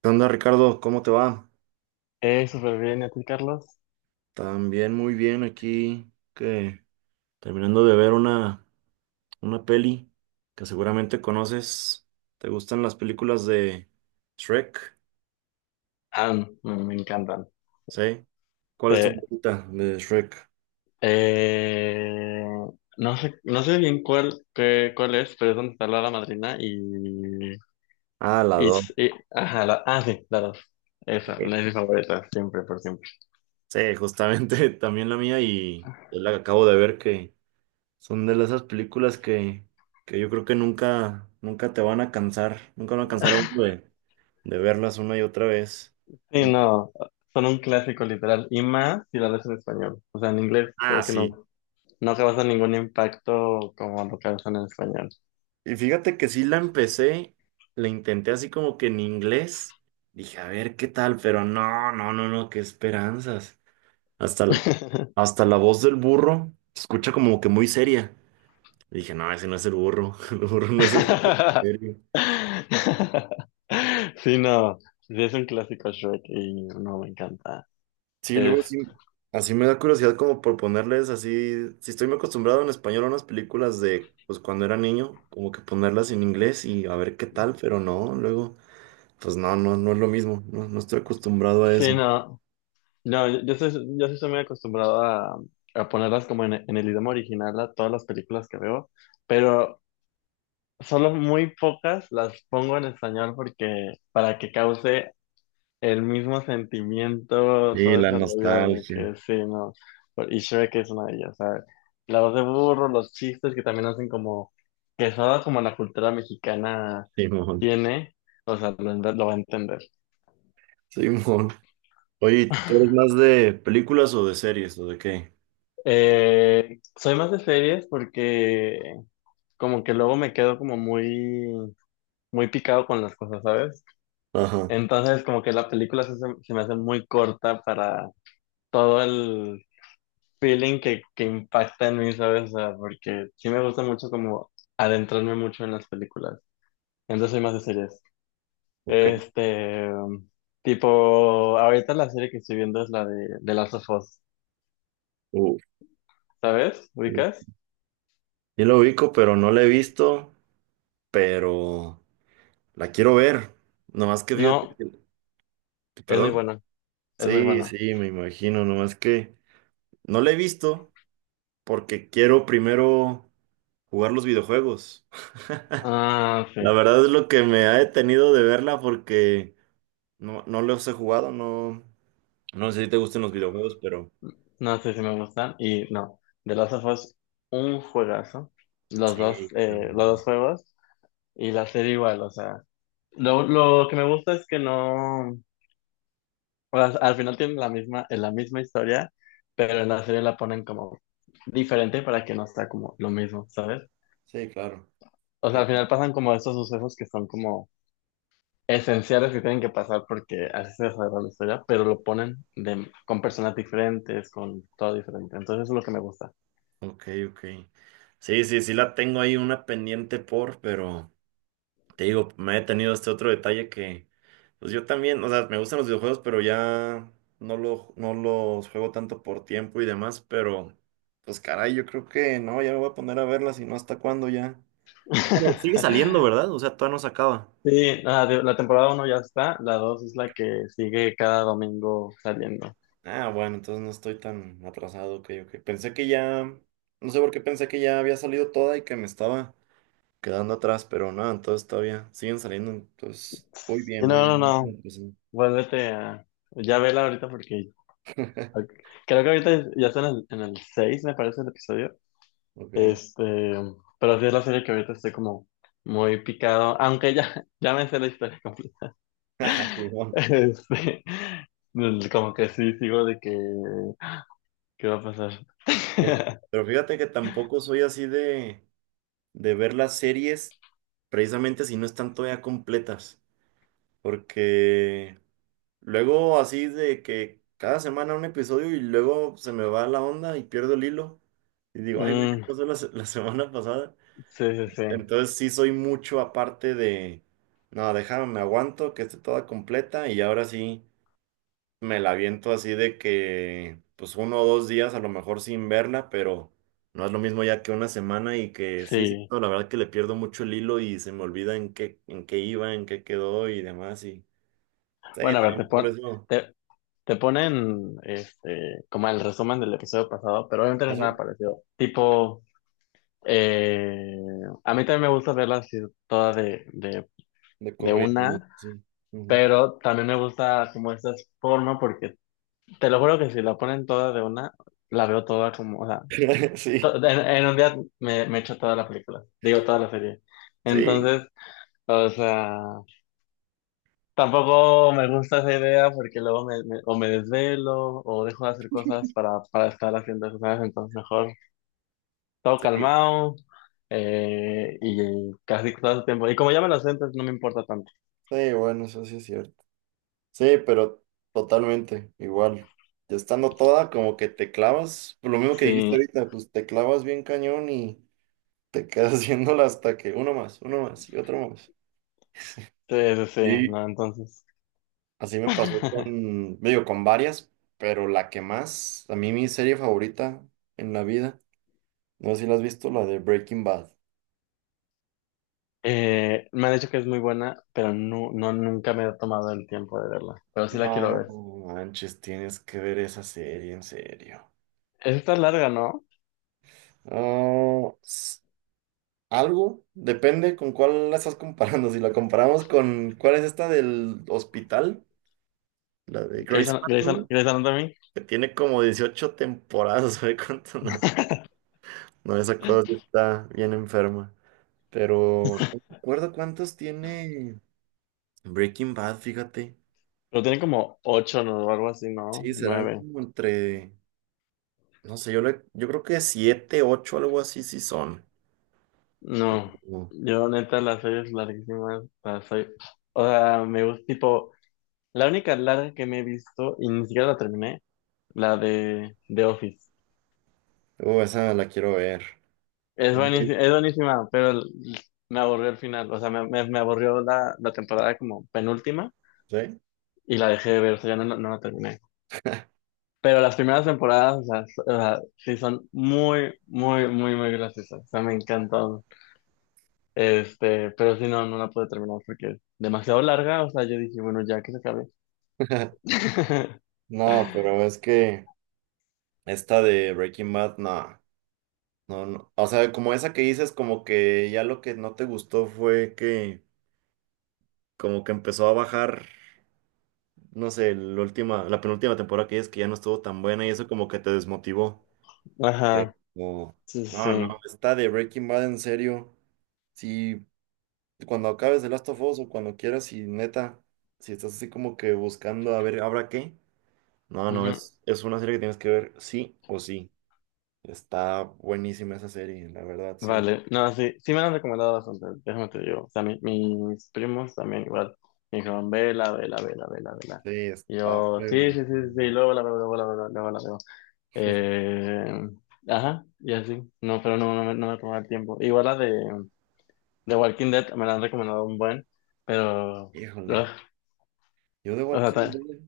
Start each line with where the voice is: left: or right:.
right: ¿Qué onda, Ricardo? ¿Cómo te va?
left: Súper bien, ¿y a ti, Carlos?
right: También muy bien aquí, que terminando de ver una peli que seguramente conoces. ¿Te gustan las películas de Shrek?
left: Ah, me encantan.
right: ¿Sí? ¿Cuál es tu
left: Eh,
right: favorita de Shrek?
left: eh, no sé, no sé bien cuál, cuál es, pero es donde está la hada madrina
right: Ah, la
left: y,
right: dos.
left: ajá, ah, sí, la dos. Esa, la
right: Ok.
left: es mi favorita, siempre, por siempre.
right: Sí, justamente también la mía y yo la acabo de ver que son de esas películas que yo creo que nunca, nunca te van a cansar, nunca van a cansar a uno de verlas una y otra vez.
left: Sí, no, son un clásico literal, y más si la ves en español. O sea, en inglés
right: Ah,
left: creo que
right: sí.
left: no, no causa ningún impacto como lo causan en español.
right: Y fíjate que sí la empecé, la intenté así como que en inglés. Dije, a ver qué tal, pero no, no, no, no, qué esperanzas. Hasta, hasta la voz del burro se escucha como que muy seria. Dije, no, ese no es el burro, el burro no es así de serio.
left: Sí, no, sí es un clásico Shrek y no me encanta.
right: Sí, luego
left: Es,
right: sí, así me da curiosidad como por ponerles así, si estoy muy acostumbrado en español a unas películas de, pues cuando era niño, como que ponerlas en inglés y a ver qué tal, pero no, luego, pues no, no, no es lo mismo, no, no estoy acostumbrado a
left: sí,
right: eso.
left: no, no, yo sí soy muy acostumbrado a ponerlas como en el idioma original a todas las películas que veo, pero solo muy pocas las pongo en español porque para que cause el mismo sentimiento,
right: Sí,
left: todo
right: la
left: ese rollo de
right: nostalgia,
left: que sí, no. Y Shrek es una de ellas, ¿sabes? La voz de burro, los chistes que también hacen como, que solo como la cultura mexicana
right: Simón.
left: tiene, o sea, lo va a entender.
right: Simón. Oye, ¿tú eres más de películas o de series o de qué?
left: Soy más de series porque como que luego me quedo como muy, muy picado con las cosas, ¿sabes?
right: Ajá.
left: Entonces como que la película sí se me hace muy corta para todo feeling que impacta en mí, ¿sabes? O sea, porque sí me gusta mucho como adentrarme mucho en las películas. Entonces soy más de series.
right: Ok.
left: Este, tipo, ahorita la serie que estoy viendo es la de Last of Us,
right: Uf,
left: ¿sabes?
right: uf.
left: ¿Ubicas?
right: Yo lo ubico, pero no la he visto, pero la quiero ver. Nomás que fíjate
left: No,
right: que-
left: es muy
right: Perdón.
left: buena, es muy
right: Sí,
left: buena.
right: sí, me imagino. Nomás que no la he visto porque quiero primero jugar los videojuegos.
left: Ah, sí,
right: La verdad es lo que me ha detenido de verla porque no, no los he jugado, no. No sé si te gustan los videojuegos, pero
left: no sé si me gustan. Y no, The Last of Us, un juegazo.
right: sí,
left: Los dos
right: también.
left: juegos y la serie igual, o sea. Lo que me gusta es que no. O sea, al final tienen la misma historia, pero en la serie la ponen como diferente para que no sea como lo mismo, ¿sabes?
right: Sí, claro.
left: O sea, al
right: Entiendo.
left: final pasan como estos sucesos que son como esenciales que tienen que pasar porque así se desarrolla la historia, pero lo ponen con personas diferentes, con todo diferente. Entonces eso es lo que me gusta.
right: Ok, ok. Sí, sí, sí la tengo ahí una pendiente por, pero te digo, me he tenido este otro detalle que, pues yo también, o sea, me gustan los videojuegos, pero ya no los juego tanto por tiempo y demás, pero pues caray, yo creo que no, ya me voy a poner a verlas y no hasta cuándo ya. Bueno, sigue saliendo, ¿verdad? O sea, todavía no se acaba.
left: Sí, nada, la temporada uno ya está, la 2 es la que sigue cada domingo saliendo.
right: Ah, bueno, entonces no estoy tan atrasado, ok, ok. Pensé que ya, no sé por qué pensé que ya había salido toda y que me estaba quedando atrás, pero no, entonces todavía siguen saliendo, entonces muy
left: Sí,
right: bien, muy
left: no, no,
right: bien. Muy
left: no,
right: bien, pues, sí.
left: vuélvete a... Ya vela ahorita porque... Ok. Creo que ahorita ya están en el 6 me parece, el episodio.
right: Ok.
left: Este, pero sí es la serie que ahorita estoy como muy picado, aunque ya, ya me sé la historia completa.
right: Fijón.
left: Este, como que sí, sigo de que, ¿qué va a pasar?
right: Pero pero fíjate que tampoco soy así de ver las series precisamente si no están todavía completas, porque. Luego así de que cada semana un episodio y luego se me va la onda y pierdo el hilo. Y digo, ay, güey, ¿qué
left: Mm,
right: pasó la semana pasada?
left: sí, sí, sí,
right: Entonces sí soy mucho aparte de, no, déjame, me aguanto, que esté toda completa y ahora sí me la aviento así de que, pues uno o dos días a lo mejor sin verla, pero no es lo mismo ya que una semana y que sí, sí,
left: sí.
right: no, la verdad que le pierdo mucho el hilo y se me olvida en qué iba, en qué quedó y demás. Y sí,
left: Bueno, a ver,
right: también por eso.
left: te, te ponen este, como el resumen del episodio pasado, pero obviamente no es nada
right: ¿Así?
left: parecido. Tipo, eh, a mí también me gusta verla así toda de, de
right: De
left: de
right: corrido, ¿no?
left: una,
right: Sí. Ujú.
left: pero también me gusta como esta forma porque te lo juro que si la ponen toda de una, la veo toda como, o sea, to-
right: Sí,
left: en, en un día me echo toda la película, digo toda la serie.
right: sí,
left: Entonces, o sea, tampoco me gusta esa idea porque luego o me desvelo o dejo de hacer cosas para estar haciendo esas cosas, entonces mejor todo
right: sí,
left: calmado. Y casi todo el tiempo. Y como ya me lo sé, entonces no me importa tanto.
right: sí, bueno, eso sí es cierto. Sí, pero totalmente igual. Ya estando toda, como que te clavas, por lo mismo que dijiste
left: Sí,
right: ahorita, pues te clavas bien cañón y te quedas haciéndola hasta que uno más y otro más.
left: sí, sí, sí,
right: Sí,
left: no, entonces.
right: así me pasó con, digo, con varias, pero la que más, a mí mi serie favorita en la vida, no sé si la has visto, la de Breaking Bad.
left: Me han dicho que es muy buena, pero no, no, nunca me he tomado el tiempo de verla. Pero sí la quiero
right: No
left: ver.
right: manches, tienes que ver esa serie, en serio.
left: Esta es larga, ¿no?
right: No, algo, depende con cuál la estás comparando. Si la comparamos con cuál es esta del hospital, la de Grey's Anatomy,
left: Grey's Anatomy.
right: que tiene como 18 temporadas, ¿sabe cuánto? No, no, esa cosa sí está bien enferma. Pero no recuerdo cuántos tiene Breaking Bad, fíjate.
left: Pero tiene como ocho, ¿no? O algo así, ¿no?
right: Sí, serán
left: Nueve.
right: como entre, no sé, yo creo que 7, 8, algo así, sí son.
left: No. Yo, neta, las series larguísimas las soy... O sea, me gusta, tipo... La única larga que me he visto, y ni siquiera la terminé, la de The Office.
right: Esa la quiero ver. ¿No la
left: Es buenísima, pero me aburrió el final. O sea, me aburrió la temporada como penúltima.
right: viste?
left: Y la dejé de ver, o sea, ya no, no la terminé. Pero las primeras temporadas, o sea, o sea, sí son muy, muy, muy, muy graciosas. O sea, me encantaron. Este, pero sí, no, no la pude terminar porque es demasiado larga. O sea, yo dije, bueno, ya que se acabe.
right: ¿Sí? No, pero es que esta de Breaking Bad, no, no, no. O sea, como esa que dices, como que ya lo que no te gustó fue que como que empezó a bajar, no sé, la última, la penúltima temporada que dices que ya no estuvo tan buena y eso como que te desmotivó. Pero,
left: Ajá, sí,
right: no,
left: sí, sí.
right: no, esta de Breaking Bad en serio. Si cuando acabes The Last of Us o cuando quieras y neta, si estás así como que buscando a ver, ¿habrá qué? No, no,
left: Ujú.
right: es una serie que tienes que ver sí o sí. Está buenísima esa serie, la verdad, sí.
left: Vale, no, sí, sí me la han recomendado bastante, déjame te digo. O sea, mis primos también igual me dijeron, vela, vela, vela, vela, vela.
right: Sí,
left: Y
right: está
left: yo, sí, sí,
right: fregón.
left: sí, sí, sí, luego la veo, luego la veo, luego la veo. Eh, ajá, y así. No, pero no, no me tomaba el tiempo. Igual la de Walking Dead me la han recomendado un buen, pero.
right: Híjole,
left: Ugh,
right: yo de
left: o sea,
right: Walking Dead,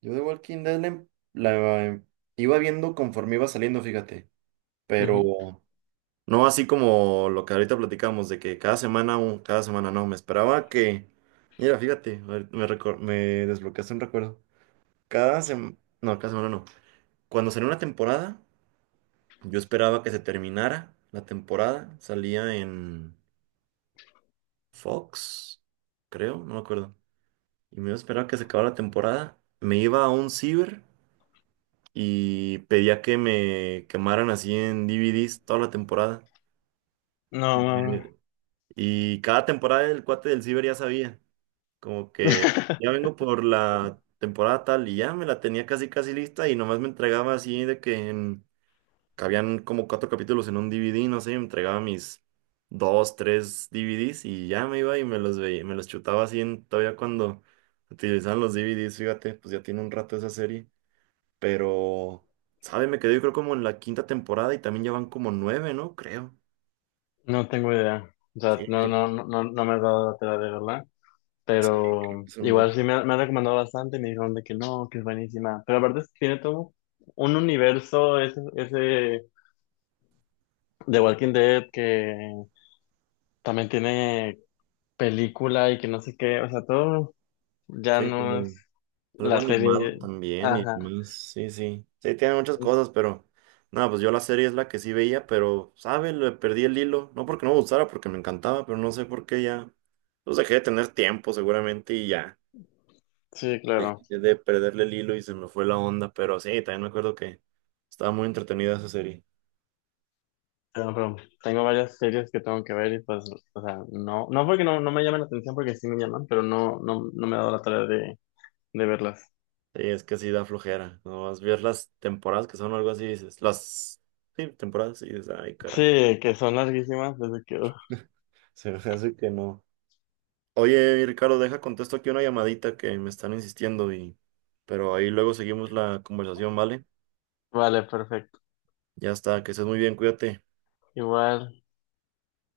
right: yo de Walking Dead la em- iba viendo conforme iba saliendo, fíjate.
left: ujú.
right: Pero no así como lo que ahorita platicamos, de que cada semana, cada semana no, me esperaba que. Mira, fíjate, ahorita me desbloqueaste un recuerdo. Cada semana, no, cada semana no. Cuando salió una temporada. Yo esperaba que se terminara la temporada. Salía en Fox, creo, no me acuerdo. Y me iba a esperar que se acabara la temporada. Me iba a un ciber y pedía que me quemaran así en DVDs toda la temporada.
left: No,
right: Y,
left: no,
right: me- y cada temporada el cuate del ciber ya sabía. Como que ya vengo por la temporada tal y ya me la tenía casi casi lista y nomás me entregaba así de que en cabían como cuatro capítulos en un DVD, no sé, entregaba mis dos, tres DVDs y ya me iba y me los veía, me los chutaba así todavía cuando utilizaban los DVDs, fíjate, pues ya tiene un rato esa serie, pero, ¿sabe? Me quedé yo creo como en la quinta temporada y también ya van como nueve, ¿no? Creo.
left: no tengo idea. O sea,
right: Sí,
left: no,
right: creo,
left: no, no, no no me he dado la tarea de verla.
right: sí, creo
left: Pero
right: que son
left: igual
right: muchos.
left: sí me han recomendado bastante y me dijeron de que no, que es buenísima. Pero aparte tiene todo un universo ese de Walking Dead que también tiene película y que no sé qué. O sea, todo. Ya
right: Sí,
left: no
right: como
left: es
right: algo
left: la
right: animado
left: serie.
right: también y
left: Ajá.
right: demás. Sí, sí. Sí, tiene muchas cosas, pero. Nada, pues yo la serie es la que sí veía, pero, ¿sabe? Le perdí el hilo. No porque no me gustara, porque me encantaba, pero no sé por qué ya. Pues dejé de tener tiempo, seguramente, y ya.
left: Sí, claro.
right: Dejé de perderle el hilo y se me fue la onda, pero sí, también me acuerdo que estaba muy entretenida esa serie.
left: Pero tengo varias series que tengo que ver y pues, o sea, no, no porque no, no me llamen la atención, porque sí me llaman, pero no, no, no me he dado la tarea de verlas.
right: Sí, es que sí da flojera. No vas a ver las temporadas que son o algo así, dices. Las. Sí, temporadas, y dices, ay, caray.
left: Sí, que son larguísimas, desde que... uf.
right: Se me hace que no. Oye, Ricardo, deja contesto aquí una llamadita que me están insistiendo y pero ahí luego seguimos la conversación, ¿vale?
left: Vale, perfecto.
right: Ya está, que estés muy bien, cuídate.
left: Igual.